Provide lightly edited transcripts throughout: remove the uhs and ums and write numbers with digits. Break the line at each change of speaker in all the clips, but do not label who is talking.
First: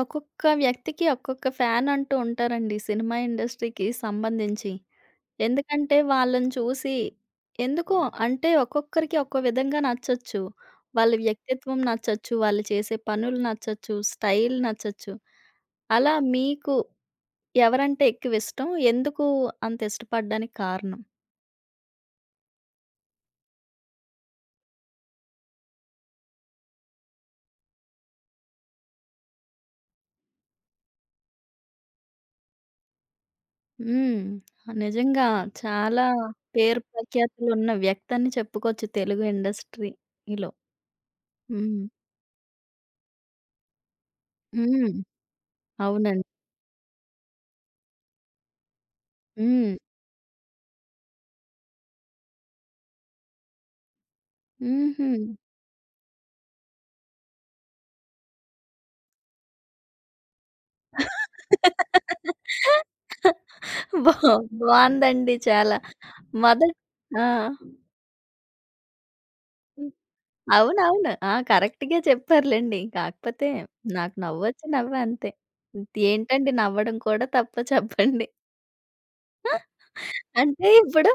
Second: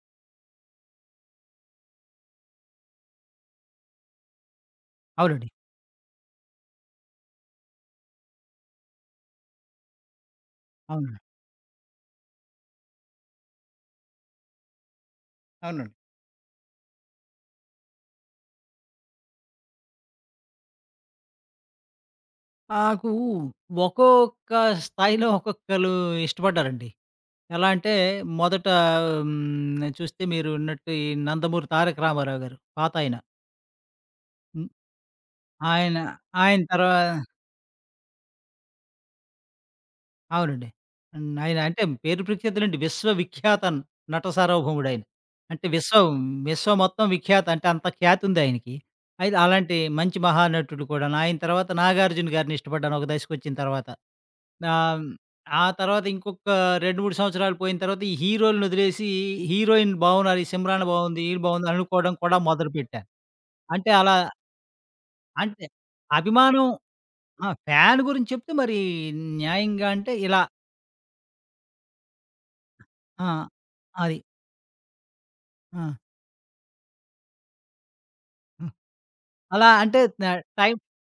ఒక్కొక్క వ్యక్తికి ఒక్కొక్క ఫ్యాన్ అంటూ ఉంటారండి సినిమా ఇండస్ట్రీకి సంబంధించి.
అవునండి.
ఎందుకంటే వాళ్ళని చూసి ఎందుకో అంటే ఒక్కొక్కరికి ఒక్కో విధంగా నచ్చొచ్చు. వాళ్ళ
అవును.
వ్యక్తిత్వం నచ్చొచ్చు, వాళ్ళు చేసే పనులు నచ్చొచ్చు, స్టైల్ నచ్చొచ్చు.
అవునండి.
అలా మీకు ఎవరంటే ఎక్కువ ఇష్టం? ఎందుకు అంత ఇష్టపడడానికి కారణం?
నాకు ఒక్కొక్క స్థాయిలో ఒక్కొక్కళ్ళు ఇష్టపడ్డారండి. ఎలా అంటే మొదట చూస్తే మీరున్నట్టు ఈ 'నందమూరి తారక రామారావు' గారు పాతాయన.
హ్మ్.
హ్మ్.
నిజంగా
ఆయన
చాలా
ఆయన
పేరు
తర్వా
ప్రఖ్యాతులున్న వ్యక్తి అని చెప్పుకోవచ్చు తెలుగు ఇండస్ట్రీలో.
అవునండి. హ్మ్. ఆయన అంటే
హ్మ్.
పేరు ప్రఖ్యాతులండి. విశ్వవిఖ్యాత నట
హ్మ్.
సార్వభౌముడయన. అంటే విశ్వం
అవునండి.
విశ్వం మొత్తం విఖ్యాత అంటే అంత ఖ్యాతుంది ఆయనకి. అయితే
హ్మ్.
అలాంటి మంచి మహానటుడు కూడాను. ఆయన తర్వాత 'నాగార్జున' గారిని ఇష్టపడ్డాను ఒక దశకొచ్చిన తర్వాత. ఆహ్,
హుహు.
ఆ తర్వాత ఇంకొక 2, 3 సంవత్సరాలు పోయిన తర్వాత ఈ హీరోలనొదిలేసి హీరోయిన్ బాగున్నారు. ఈ 'సిమ్రాన్' బాగుంది, ఈళ్ళు బాగుంది అనుకోవడం కూడా మొదలుపెట్టాను. అంటే
బా
అలా
బావుందండి
అంటే
చాలా.
అభిమానం
మొదట్ ఆ!
ఆ! ఫ్యాన్ గురించి చెప్తే మరి న్యాయంగా
హ్మ్.
అంటే ఇలా
అవునవును. ఆ! కరెక్ట్‌గే చెప్పారులెండి.
ఆ!
కాకపోతే నాకు
అది.
నవ్వొచ్చి నవ్వా అంతే.
ఆ!
ఏంటండి నవ్వడం కూడా తప్ప చెప్పండి?
హ్మ్. అలా అంటే త
అంటే
టైం
ఇప్పుడు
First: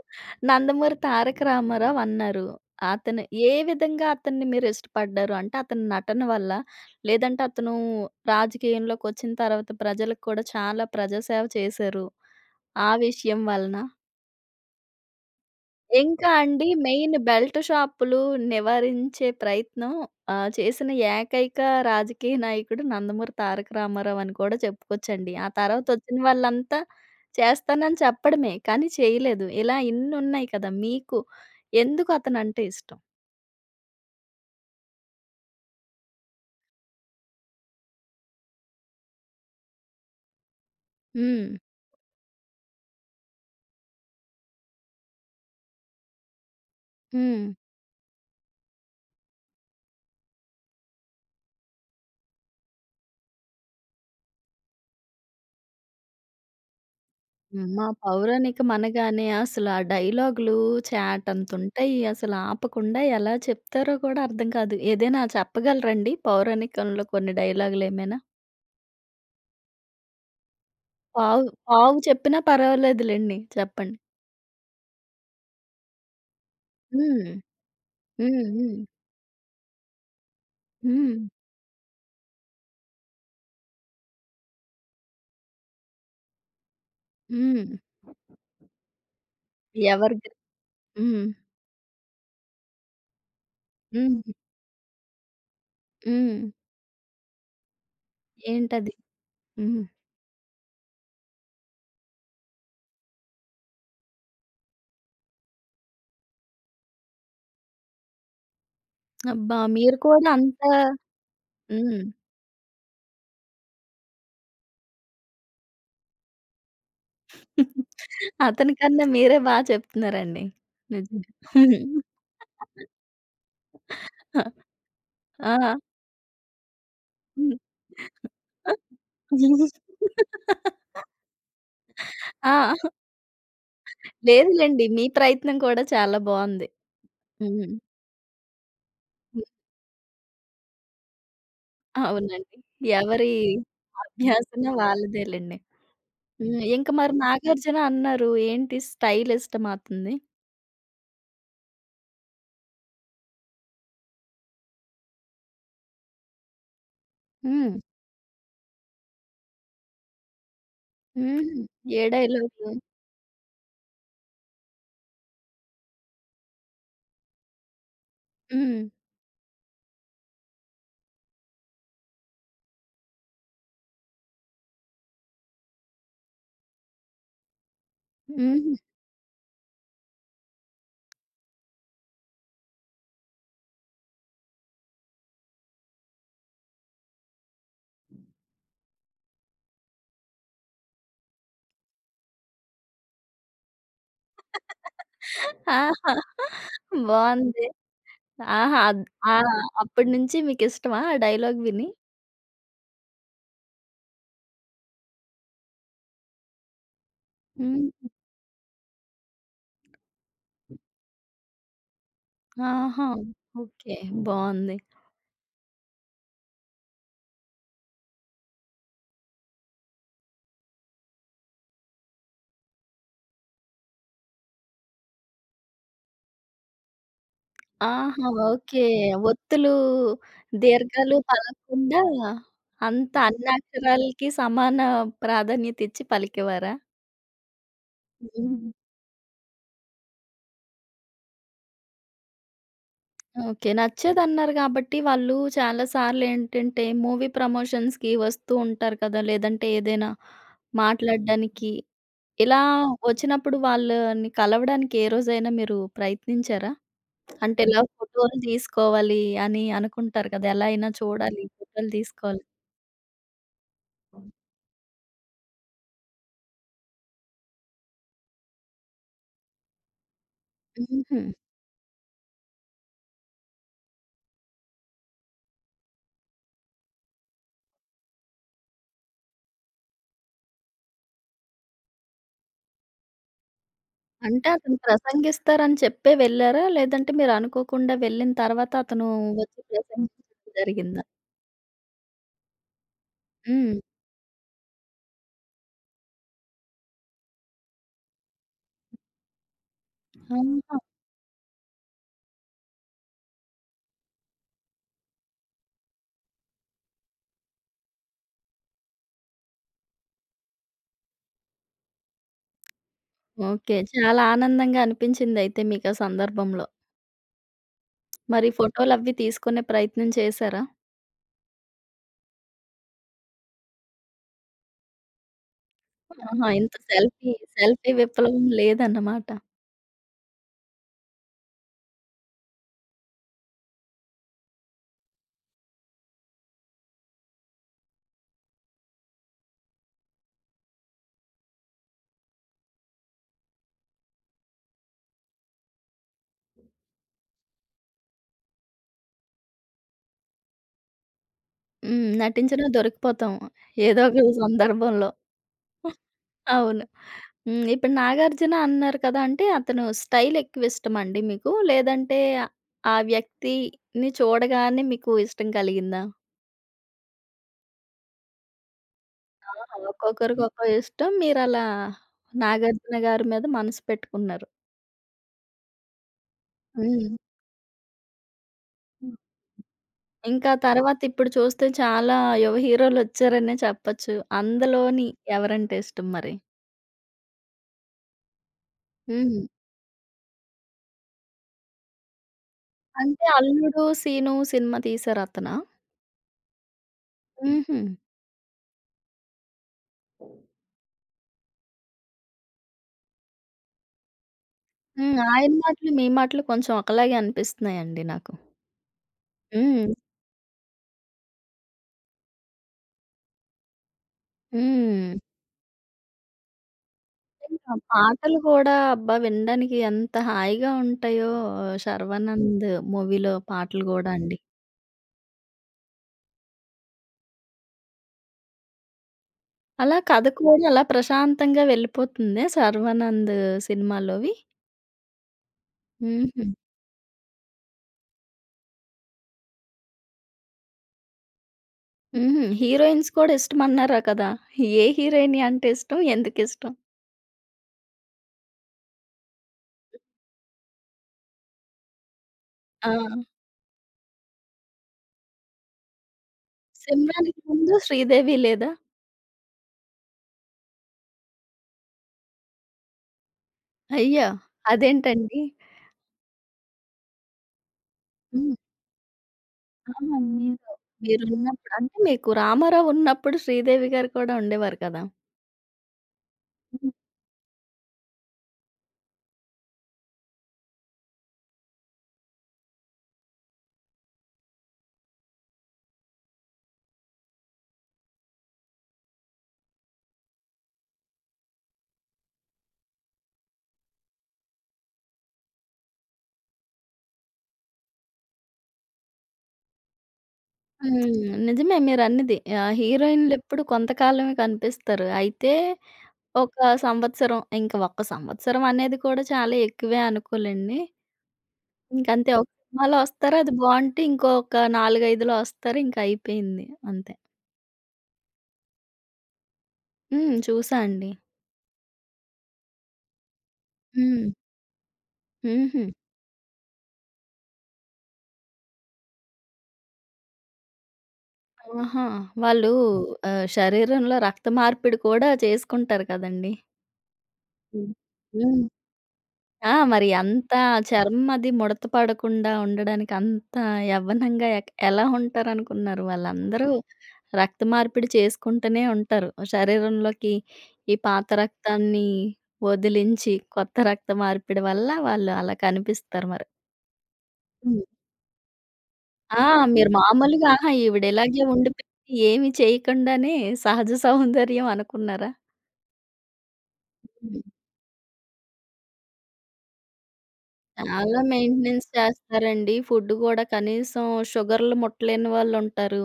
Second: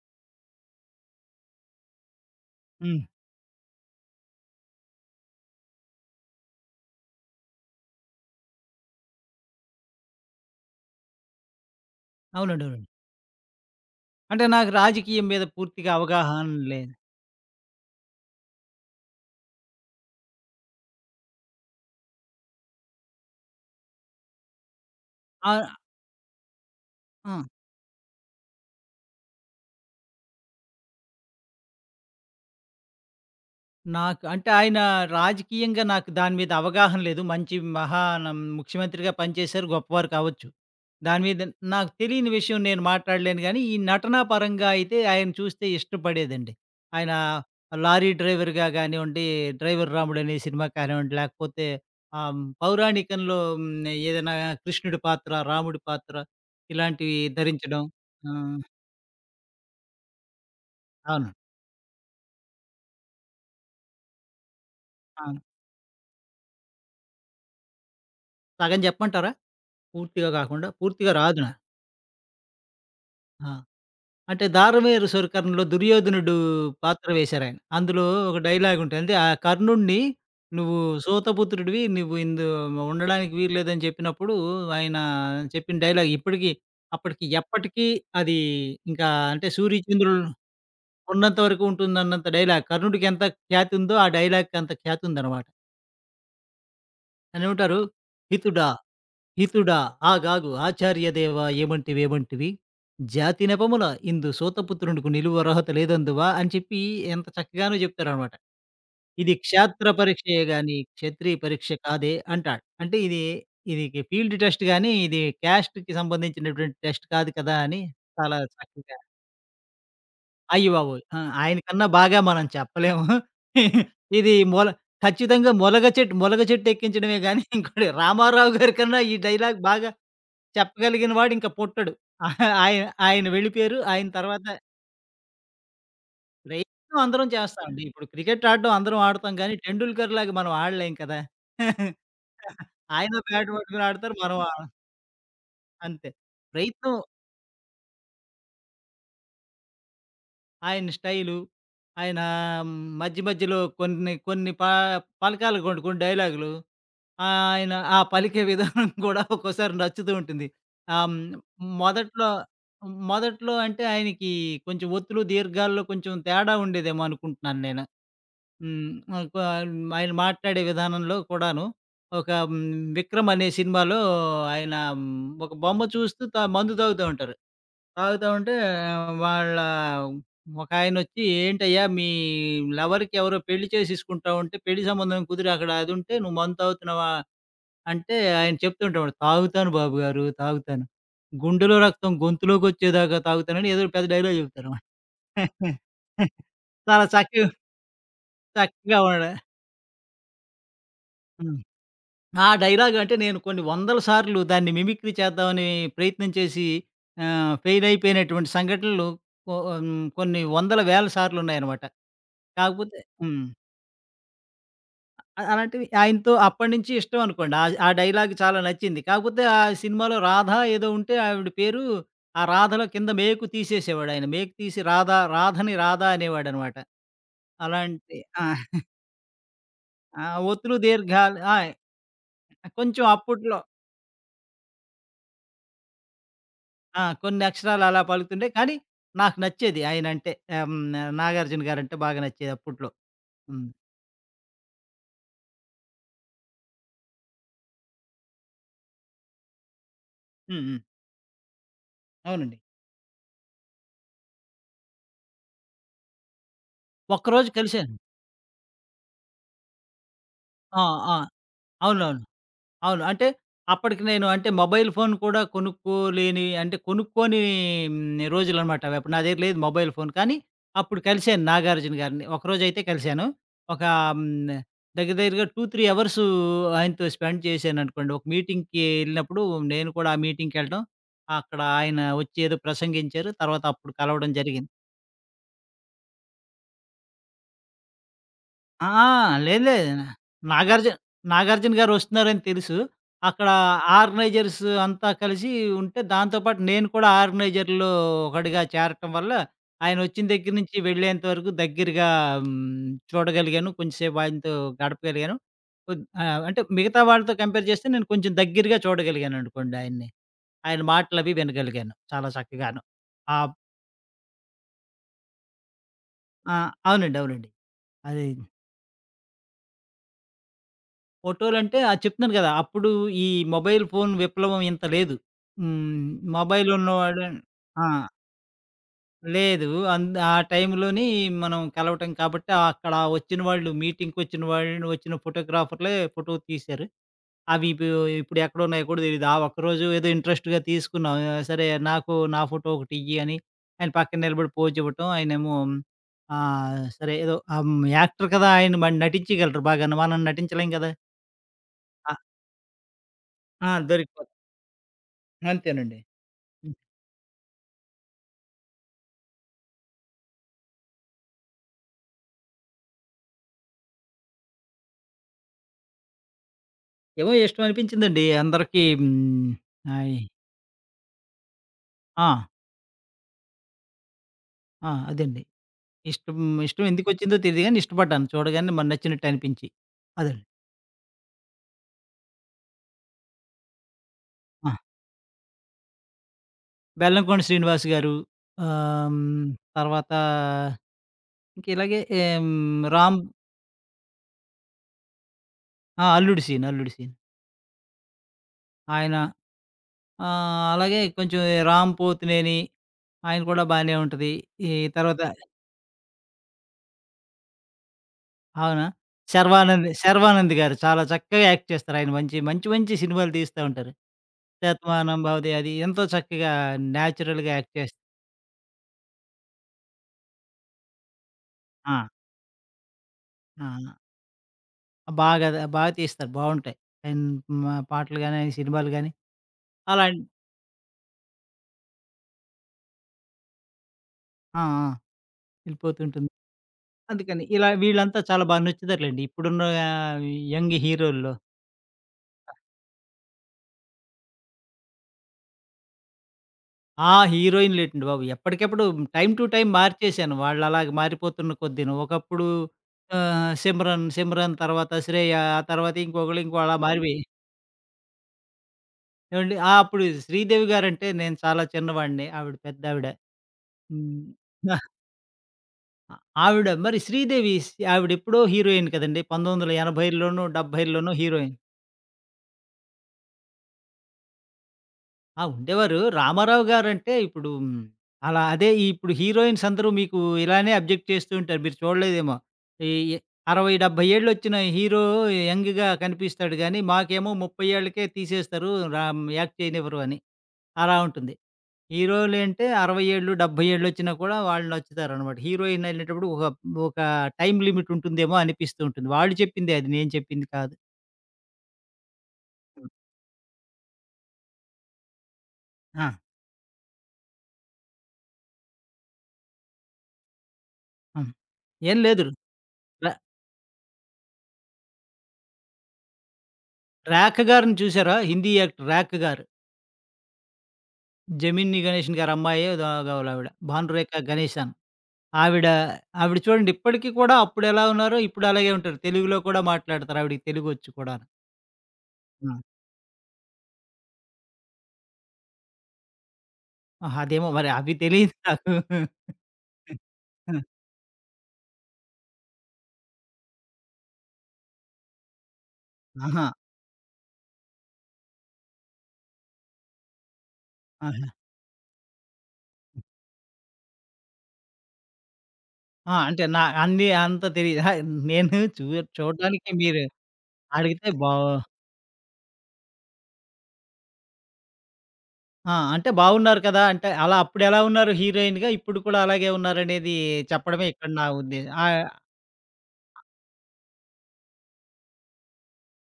'నందమూరి తారక రామారావు' అన్నారు.
హ్మ్.
అతను ఏ విధంగా అతన్ని మీరిష్టపడ్డారు? అంటే అతని నటన వల్ల? లేదంటే అతను రాజకీయంలోకొచ్చిన తర్వాత ప్రజలకు కూడా చాలా ప్రజాసేవ చేశారు.
అవునండి. అవునండి.
ఆ విషయం వలన?
అంటే నాకు రాజకీయం మీద పూర్తిగా
ఇంకా
అవగాహన
అండి
లేదు.
మెయిన్ బెల్ట్ షాపులు నివారించే ప్రయత్నం చేసిన ఏకైక రాజకీయ నాయకుడు 'నందమూరి తారక రామారావు' అని కూడా చెప్పుకోవచ్చండి. ఆ
ఆ!
తర్వాతొచ్చిన వాళ్ళంతా
ఆ!
చేస్తానని చెప్పడమే. కానీ చేయలేదు. ఇలా ఇన్నున్నాయి కదా! మీకు ఎందుకు అతనంటే ఇష్టం?
నాకు అంటే ఆయన రాజకీయంగా నాకు దాని మీద అవగాహన లేదు. మంచి మహా నం ముఖ్యమంత్రిగా పనిచేశారు. గొప్పవారు కావచ్చు. దాని మీద
హ్మ్.
నాకు తెలియని విషయం నేను మాట్లాడలేను గానీ, ఈ నటనా పరంగా అయితే ఆయన చూస్తే ఇష్టపడేదండి. ఆయన
హ్మ్.
లారీ డ్రైవర్‌గా గానివ్వండి, 'డ్రైవర్ రాముడు' అనే సినిమా కానివ్వండి, లేకపోతే పౌరాణికంలో ఏదైనా కృష్ణుడి పాత్ర, రాముడి పాత్ర ఇలాంటివి ధరించడం.
మా
ఆ!
పౌరాణికం అనగానే అసలు ఆ డైలాగులు
అవును.
చాటంతుంటాయి. అసలు ఆపకుండా ఎలా చెప్తారో కూడా అర్థం కాదు. ఏదైనా
అవును.
చెప్పగలరండి పౌరాణికంలో కొన్ని డైలాగులేమైనా?
సగం చెప్పమంటారా? పూర్తిగా కాకుండా పూర్తిగా రాదు
పావు
నా
పావు చెప్పినా పర్వాలేదులెండి.
ఆ!
చెప్పండి.
అంటే 'దారుమేరు సూర కర్ణ'లో దుర్యోధనుడు పాత్ర
హ్మ్.
వేశారాయన. అందులో ఒక
హ్మ్. హ్మ్.
డైలాగ్ ఉంటది. అంటే ఆ కర్ణుడిని "నువ్వు
హ్మ్.
సూతపుత్రుడివి. నువ్వు ఇందు ఉండడానికి వీల్లేదని" చెప్పినప్పుడు ఆయన చెప్పిన డైలాగ్ ఇప్పటికి అప్పటికి
హ్మ్.
ఎప్పటికీ అది ఇంకా అంటే
ఎవరి
సూర్యచంద్రులు
గురి హ్మ్.
ఉన్నంత వరకు ఉంటుందన్నంత డైలాగ్. కర్ణుడికి ఎంత ఖ్యాతి ఉందో ఆ
హ్మ్.
డైలాగ్‌కి అంత ఖ్యాతి ఉందనమాట.
హ్మ్.
అని ఉంటారు "హితుడా"
ఏంటది?
హితుడా
హ్మ్.
ఆగాగు ఆచార్యదేవా ఏమంటివేమంటివి జాతి నెపముల ఇందు సూతపుత్రునికి నిలువు అర్హత లేదందువా అని చెప్పి ఎంత చక్కగానో చెప్తాడనమాట. ఇది
అబ్బా!
క్షాత్ర
మీరు కూడా
పరీక్షయే
అంత
గాని క్షత్రియ పరీక్ష
హ్మ్.
కాదే అంటాడు. అంటే ఇది ఇది ఫీల్డ్ టెస్ట్ గాని ఇది క్యాస్ట్‌కి సంబంధించినటువంటి టెస్ట్ కాదు కదా! అని చాలా చక్కగా
అతనికన్నా మీరే బా చెప్తున్నారండి.
అయ్యబాబోయ్! ఆ!
నిజంగా.
ఆయనకన్నా బాగా మనం చెప్పలేము. ఇది
ఆ!
మూల ఖచ్చితంగా
ఆ!
మొలగ చెట్టు ఎక్కించడమే గాని
హ్మ్.
ఇంకోటి రామారావు గారి కన్నా ఈ డైలాగ్ బాగా చెప్పగలిగిన వాడు ఇంక పుట్టడు.
ఆ!
ఆయన ఆయన వెళ్ళిపోయారు. ఆయన తర్వాత
లేదులెండి. మీ ప్రయత్నం కూడా చాలా బావుంది.
ప్రయత్నం అందరం
హ్మ్.
చేస్తామండి. ఇప్పుడు క్రికెట్ ఆడడం అందరం ఆడుతాం
హ్మ్.
గానీ, టెండూల్కర్ లాగా మనం ఆడలేం కదా!
అవునండి.
ఆయన
ఎవరి
బ్యాట్ పట్టుకొని ఆడతారు. మనం ఆ
అభ్యాసన వాళ్ళదేలెండి.
అంతే.
హ్మ్. ఇంక
ప్రయత్నం
మరి 'నాగార్జున' అన్నారు. ఏంటి స్టైల్ ఇష్టమా అతనిది?
ఆయన స్టైలు, ఆయన మధ్య మధ్యలో కొన్ని కొన్ని ప పలకాలు కొన్ని కొన్ని డైలాగులు ఆయన
హ్మ్.
ఆ పలికే విధానం కూడా ఒక్కోసారి నచ్చుతూ ఉంటుంది. ఆహ్,
హుహు.
హ్మ్.
ఏ
మొదట్లో
డైలాగు?
మొదట్లో అంటే ఆయనకి కొంచెం ఒత్తులు, దీర్ఘాల్లో కొంచెం తేడా ఉండేదేమో అనుకుంటున్నాను నేను.
హ్మ్.
హ్మ్. ఒక ఆయన మాట్లాడే విధానంలో కూడాను. ఒక హ్మ్. 'విక్రమ్' అనే సినిమాలో ఆయన ఒక బొమ్మ చూస్తూ త మందు తాగుతా ఉంటారు. తాగుతా ఉంటే
హుహు.
ఆ, వాళ్ళ ఒకాయనొచ్చి "ఏంటయ్యా మీ లవర్‌కి ఎవరో పెళ్లి చేసేసుకుంటా ఉంటే పెళ్లి సంబంధం కుదిరి అక్కడ అదుంటే నువ్వు మందు తాగుతున్నావా?" అంటే ఆయన చెప్తుంటాడు. "తాగుతాను బాబుగారు, తాగుతాను. గుండెలో రక్తం గొంతులోకొచ్చేదాకా తాగుతానని" ఏదో పెద్ద డైలాగ్ చెప్తారనమాట.
ఆహా!
చాలా చక్కగా
బావుంది. ఆహా!
చక్కగా వాడా
ఆ! అప్పటి నుంచి మీకిష్టమా ఆ
హ్మ్.
డైలాగ్ విని?
ఆ డైలాగ్ అంటే నేను కొన్ని వందల సార్లు దాన్ని మిమిక్రీ చేద్దామని ప్రయత్నం చేసి ఫెయిల్
హ్మ్.
అయిపోయినటువంటి సంఘటనలు కొ కొన్ని వందల వేల సార్లున్నాయనమాట. కాకపోతే
ఆహా!
హ్మ్.
ఓకే. బావుంది.
అ అలాంటివి ఆయనతో అప్పటినుంచి ఇష్టం అనుకోండి. ఆ డైలాగ్ చాలా నచ్చింది. కాకపోతే ఆ సినిమాలో రాధ ఏదో ఉంటే ఆవిడ పేరు ఆ రాధలో కింద మేకు తీసేసేవాడాయన. మేకు తీసి రాధ రాధని రాధ అనేవాడనమాట. అలాంటి
ఆహా!
ఆ!
ఓకే. ఒత్తులు,
ఆ! ఒత్తులు,
దీర్ఘాలు
దీర్ఘాలు ఆయ్
పలకకుండా
కొంచెం
అంత అన్ని
అప్పట్లో
అక్షరాలకి సమాన ప్రాధాన్యత ఇచ్చి పలికేవారా?
ఆ! కొన్ని అక్షరాలు అలా పలుకుతుండే.
హ్మ్.
కానీ నాకు నచ్చేది ఆయనంటే. ఆహ్, హ్మ్. 'నాగార్జున' గారంటే బాగా నచ్చేది అప్పట్లో.
ఓకే.
హ్మ్.
నచ్చేదన్నారు కాబట్టి వాళ్ళు చాలా సార్లేంటంటే, మూవీ ప్రమోషన్స్‌కి వస్తూ ఉంటారు కదా! లేదంటే ఏదైనా
హ్మ్. హ్మ్.
మాట్లాడడానికి
అవునండి.
ఇలా వచ్చినప్పుడు వాళ్ళని కలవడానికి ఏ రోజైనా మీరు ప్రయత్నించారా?
ఒక్కరోజు
అంటే ఇలా
కలిసాను.
ఫోటోలు తీసుకోవాలి అని అనుకుంటారు కదా! ఎలా
ఆ!
అయినా
ఆ!
చూడాలి, ఫోటోలు
అవునవును.
తీసుకోవాలి.
అవును. అంటే అప్పటికి నేను అంటే మొబైల్ ఫోన్ కూడా కొనుక్కోలేని అంటే కొనుక్కోని రోజులనమాట. అవప్పుడు నా దగ్గర లేదు మొబైల్ ఫోన్. కానీ అప్పుడు
హుహు.
కలిసాను 'నాగార్జున' గారిని. ఒకరోజైతే కలిసాను. ఒక హ్మ్, దగ్గర దగ్గరగా 2, 3 అవర్సు ఆయనతో స్పెండ్ చేశాననుకోండి. ఒక మీటింగ్‌కి ఎళ్ళినప్పుడు నేను కూడా ఆ మీటింగ్‌కెళ్ళడం, అక్కడ ఆయన వచ్చి ఏదో ప్రసంగించారు. తర్వాత అప్పుడు కలవడం
అంటే
జరిగింది.
అతను ప్రసంగిస్తారని చెప్పే వెళ్లారా? లేదంటే మీరు అనుకోకుండా వెళ్ళిన తర్వాత
ఆ!
అతను
ఆ!
వచ్చి
లేదు లేదు.
ప్రసంగించడం
నాగార్జున
జరిగిందా?
'నాగార్జున' గారొస్తున్నారని తెలుసు. అక్కడ
హ్మ్.
ఆర్గనైజర్స్ అంతా కలిసి ఉంటే, దాంతో పాటు నేను కూడా ఆర్గనైజర్‌లో ఒకడిగా చేరటం వల్ల, ఆయనొచ్చిన దగ్గర
ఆహా!
నుంచి వెళ్ళేంత వరకు దగ్గరగా హ్మ్, చూడగలిగాను. కొంచెంసేపు ఆయనతో గడపగలిగాను. కొద్ అంటే మిగతా వాళ్ళతో కంపేర్ చేస్తే నేను కొంచెం దగ్గరగా చూడగలిగాననుకోండి ఆయన్ని. ఆయన మాటలవి వినగలిగాను చాలా చక్కగాను. ఆహ్,
ఓకే. చాలా ఆనందంగా అనిపించిందయితే మీకా
ఆ!
సందర్భంలో.
అవునండి. అవునండి. అది
మరి ఫోటోలవి తీసుకునే ప్రయత్నం చేశారా?
ఫోటోలంటే చెప్తున్నాను గదా! అప్పుడు ఈ మొబైల్ ఫోన్ విప్లవం ఇంత లేదు. హ్మ్.
ఆహా!
మొబైల్
ఇంత
ఉన్నవాడు
సెల్ఫీ
ఆ!
సెల్ఫీ విప్లవం లేదన్నమాట.
లేదు. అంద ఆ టైంలోని మనం కలవటం కాబట్టి అక్కడ వచ్చిన వాళ్ళు మీటింగ్‌కొచ్చిన వాళ్ళు వచ్చిన ఫోటోగ్రాఫర్‌లే ఫోటో తీశారు. అవి ఇపు ఇప్పుడు ఎక్కడున్నాయో కూడా తెలీదు. ఆ ఒక్కరోజు ఏదో ఇంట్రెస్ట్‌గా తీసుకున్నాం. సరే నాకు నా ఫోటో ఒకటియ్యి అని ఆయన పక్కన నిలబడి పోజివ్వటం. ఆయనేమో సరే ఏదో యాక్టర్ కదా! ఆయన మరి నటించగలరు బాగాను. మనం నటించలేం గదా!
హ్మ్.
ఆ!
నటించినా దొరికిపోతాం.
ఆ!
ఏదో
దొరికి
ఒక సందర్భంలో.
అంతేనండి. హ్మ్.
అవును. హ్మ్. ఇప్పుడు 'నాగార్జున' అన్నారు కదా! అంటే అతను స్టైల్ ఎక్కువిష్టమండి మీకు? లేదంటే ఆ వ్యక్తిని చూడగానే మీకు ఇష్టం కలిగిందా?
ఏమో ఇష్టం అనిపించిందండి. అందరికీ హ్మ్.
ఆహా!
అయి
ఒక్కొక్కరికి ఒక్కో ఇష్టం. మీరలా
ఆ!
'నాగార్జున' గారి మీద మనసు పెట్టుకున్నారు.
ఆ! అదండి. ఇష్టం, ఇష్టం
హ్మ్.
ఎందుకొచ్చిందో తెలీదు గానీ ఇష్టపడ్డాను. చూడగానే మరి నచ్చినట్టు అనిపించి. అదండి.
ఇంకా తర్వాత ఇప్పుడు చూస్తే చాలా యువ హీరోలొచ్చారనే చెప్పొచ్చు.
ఆ!
అందులోని ఎవరంటే ఇష్టం మరి?
బెల్లంకొండ శ్రీనివాస్ గారు. ఆహ్,
హ్మ్.
హ్మ్. తర్వాత ఇంక ఇలాగే ఏం రామ్
అంటే 'అల్లుడు సీను' సినిమా తీశారతనా?
ఆ! 'అల్లుడు' సీన్, 'అల్లుడు' సీన్.
హుహు.
ఆయన అలాగే కొంచెం 'రామ్ పోతినేని' ఆయన కూడా బానే ఉంటది. ఈ
హ్మ్.
తర్వాత
ఆయన మాటలు, మీ మాటలు కొంచెం ఒకలాగే అనిపిస్తున్నాయండి నాకు.
అవునా?
హ్మ్.
'శర్వానంద్' గారు చాలా చక్కగా యాక్ట్ చేస్తారు. ఆయన మంచి, మంచి, మంచి సినిమాలు తీస్తా ఉంటారు.
హ్మ్.
'శతమానం భవతి' అది ఎంతో చక్కగా న్యాచురల్‌గా
ఇంకా
యాక్ట్ చేస్తారు.
పాటలు కూడా అబ్బా! వినడానికి ఎంత హాయిగా ఉంటాయో
ఆ!
'శర్వానంద్' మూవీలో
ఆ!
పాటలు గూడా అండి.
బాగా ద బాగా తీస్తారు. బావుంటాయి. ఆయన మా పాటలు గాని, ఆయన సినిమాలు గాని
అలా
అలాంటి
కథ కూడా అలా ప్రశాంతంగా వెళ్ళిపోతుందే 'శర్వానంద్' సినిమాలోవి?
ఆ! ఆ! వెళ్ళిపోతుంటుంది.
హుహు.
అందుకని ఇలా వీళ్ళంతా చాలా బాగా నచ్చుతారులెండి. ఇప్పుడున్న యంగ్ హీరోల్లో.
హుహు. హీరోయిన్స్ కూడా ఇష్టమన్నారా కదా! ఏ హీరోయిని అంటే ఇష్టం? ఎందుకిష్టం?
ఆ! హీరోయిన్ లేటండి బాబు. ఎప్పటికెప్పుడు టైమ్ టు టైమ్ మార్చేశాను. వాళ్ళలాగా మారిపోతున్న కొద్దీను. ఒకప్పుడు
ఆ!
సిమ్రన్, తర్వాత శ్రేయ, ఆ తర్వాత ఇంకొకళ్ళు ఇంకో అలా మారిపోయి.
'సిమ్రాన్'కి ముందు 'శ్రీదేవి' లేదా?
ఏవండి ఆ! అప్పుడు శ్రీదేవి గారంటే నేను చాలా చిన్నవాడిని. ఆవిడ పెద్దావిడ. హ్మ్.
అయ్యో!
ఆ!
అదేంటండి?
ఆవిడ మరి శ్రీదేవి స్ ఆవిడెప్పుడో
హ్మ్.
హీరోయిన్ కదండీ!
ఆహా!
1980లోనో, 70లోనో హీరోయిన్.
మీరున్నప్పుడు అంటే మీకు రామారావు ఉన్నప్పుడు శ్రీదేవి గారు కూడా ఉండేవారు కదా!
ఆ! ఉండేవారు. రామారావు
హ్మ్.
గారంటే ఇప్పుడు అలా అదే ఇప్పుడు హీరోయిన్స్ అందరూ మీకు ఇలానే అబ్జెక్ట్ చేస్తూ ఉంటారు. మీరు చూడలేదేమో. ఈ 60, 70 ఏళ్ళొచ్చిన హీరో యంగ్‌గా కనిపిస్తాడు గానీ, మాకేమో 30 ఏళ్ళకే తీసేస్తారు. రామ్ యాక్ట్ చేయనివ్వరు అని. అలా ఉంటుంది. హీరోలేంటే 60 ఏళ్ళు, 70 ఏళ్ళొచ్చినా కూడా వాళ్ళు నచ్చుతారనమాట. హీరోయిన్ అనేటప్పుడు ఒక టైమ్ లిమిట్ ఉంటుందేమో అనిపిస్తూ ఉంటుంది. వాళ్ళు చెప్పిందే అది. నేను చెప్పింది కాదు.
హ్మ్. నిజమే మీరన్నది.
హ్మ్.
హీరోయిన్‌లెప్పుడు కొంతకాలమే కనిపిస్తారు. అయితే
ఆ!
ఒక సంవత్సరం, ఇంక ఒక్క సంవత్సరం అనేది కూడా చాలా ఎక్కువే అనుకోలేండి.
హ్మ్. ఏం లేదు.
ఇంకంతే ఒక సినిమాలో
ర
వస్తారు అది బావుంటే ఇంకొక 4, 5లో వస్తారు ఇంక అయిపోయింది అంతే.
'ర్యాఖ్' గారిని చూసారా? హిందీ యాక్టర్ 'ర్యాఖ్' గారు.
హ్మ్. చూసా అండి.
'జెమినీ గణేషన్' గారి అమ్మాయో ఏదో ఒక ఆవిడ. భానురేఖ
హ్మ్.
గణేశాన్. ఆవిడ,
హుహు.
ఆవిడ చూడండి ఇప్పటికి కూడా అప్పుడెలా ఉన్నారో ఇప్పుడు అలాగే ఉంటారు. తెలుగులో కూడా మాట్లాడతారు. ఆవిడకి తెలుగొచ్చు కూడాను.
ఆహా!
ఆ!
వాళ్ళు శరీరంలో రక్త మార్పిడి కూడా చేసుకుంటారు కదండీ!
ఆహా! అదేమో మరి
హ్మ్.
అవి తెలీదు
హ్మ్.
నాకు.
ఆ! మరి అంత చర్మం అది ముడత పడకుండా ఉండడానికి అంత యవ్వనంగా ఎలా ఉంటారనుకున్నారు?
ఆహా!
వాళ్ళందరూ రక్త మార్పిడి చేసుకుంటూనే ఉంటారు. శరీరంలోకి ఈ
ఆహా!
పాత రక్తాన్ని వదిలించి కొత్త రక్త మార్పిడి వల్ల వాళ్ళు అలా
ఆ!
కనిపిస్తారు
అంటే
మరి.
నా అన్నీ అంత తెలీదు.
హ్మ్.
అహా! నేను చూ
ఆ!
చూడడానికి
మీరు
మీరు
మామూలుగా ఆహా! ఈవిడ
అడిగితే
ఇలాగే
బావు
ఉండిపోయింది ఏమి చేయకుండానే సహజ సౌందర్యం అనుకున్నారా?
ఆ! అంటే బావున్నారు కదా! అంటే అలా అప్పుడెలా ఉన్నారు హీరోయిన్‌గా ఇప్పుడు కూడా అలాగే ఉన్నారనేది చెప్పడమే ఇక్కడ
చాలా
నా ఉద్దేశం.
మెయింటెనెన్స్ చేస్తారండి. ఫుడ్ గూడా కనీసం షుగర్‌లు ముట్టలేని వాళ్ళుంటారు.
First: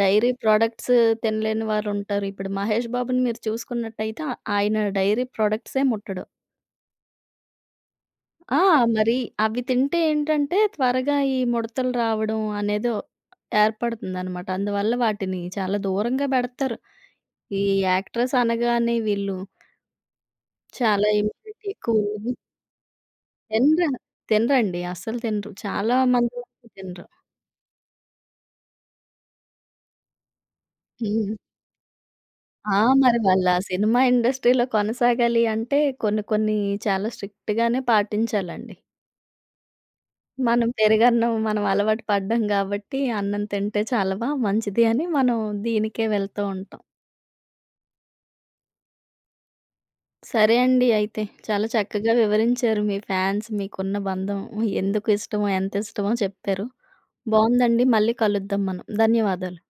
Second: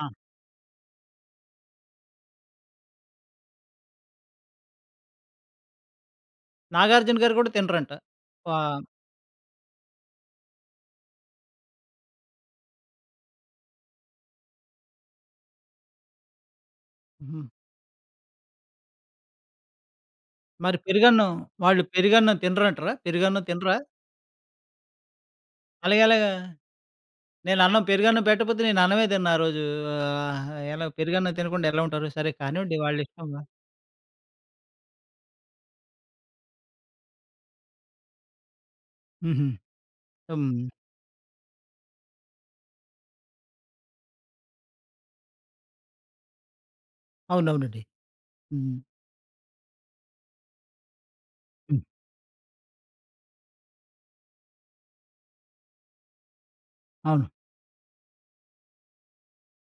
ఆ!
డైరీ ప్రొడక్ట్స్ తినలేని వారుంటారు. ఇప్పుడు 'మహేష్ బాబు'ని మీరు చూసుకున్నట్టయితే ఆయన డైరీ ప్రొడక్ట్సే ముట్టడు.
నాగార్జున గారు కూడా తినరంట. వా
ఆ! మరి అవి తింటే ఏంటంటే త్వరగా ఈ ముడతలు రావడం అనేదో ఏర్పడుతుందనమాట. అందువల్ల వాటిని చాలా దూరంగా బెడతారు.
హ్మ్.
ఈ యాక్టర్స్ అనగానే వీళ్ళు
మరి
చాలా
పెరుగన్నం
ఇమ్యూనిటీ
వాళ్ళు
ఎక్కువున్నవి
పెరుగన్నం తినరంటారా? పెరుగన్నం తినరా?
తినరు. తినరండి. అస్సలు తినరు. చాలా
అలాగే అలాగా
మంది వరకు తినరు.
నేను అన్నం పెరుగన్నం పెట్టకపోతే నేను అన్నమే తినను ఆ రోజు. ఆహ్, ఎలా
హ్మ్.
పెరుగన్నం తినకుండా ఎలా ఉంటారు? సరే కానివ్వండి
ఆ! మరి
వాళ్ళిష్టం.
వాళ్ళా సినిమా ఇండస్ట్రీలో కొనసాగాలి అంటే కొన్ని కొన్ని చాలా స్ట్రిక్ట్‌గానే పాటించాలండి.
హుహు. హ్మ్.
మనం పెరుగన్నం మనం అలవాటు పడ్డాం గాబట్టి, అన్నం తింటే చాలవా మంచిది అని మనం దీనికే వెళ్తూ ఉంటాం.
అవునవునండి. హ్మ్.
సరే అండి అయితే. చాలా
హ్మ్.
చక్కగా వివరించారు మీ ఫ్యాన్స్ మీకున్న బంధం ఎందుకు ఇష్టమో, ఎంత ఇష్టమో చెప్పారు.
అవును.
బావుందండి. మళ్ళీ కలుద్దాం మనం. ధన్యవాదాలు.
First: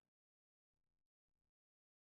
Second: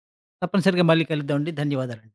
తప్పనిసరిగా మళ్ళీ కలుద్దామండి. ధన్యవాదాలండి.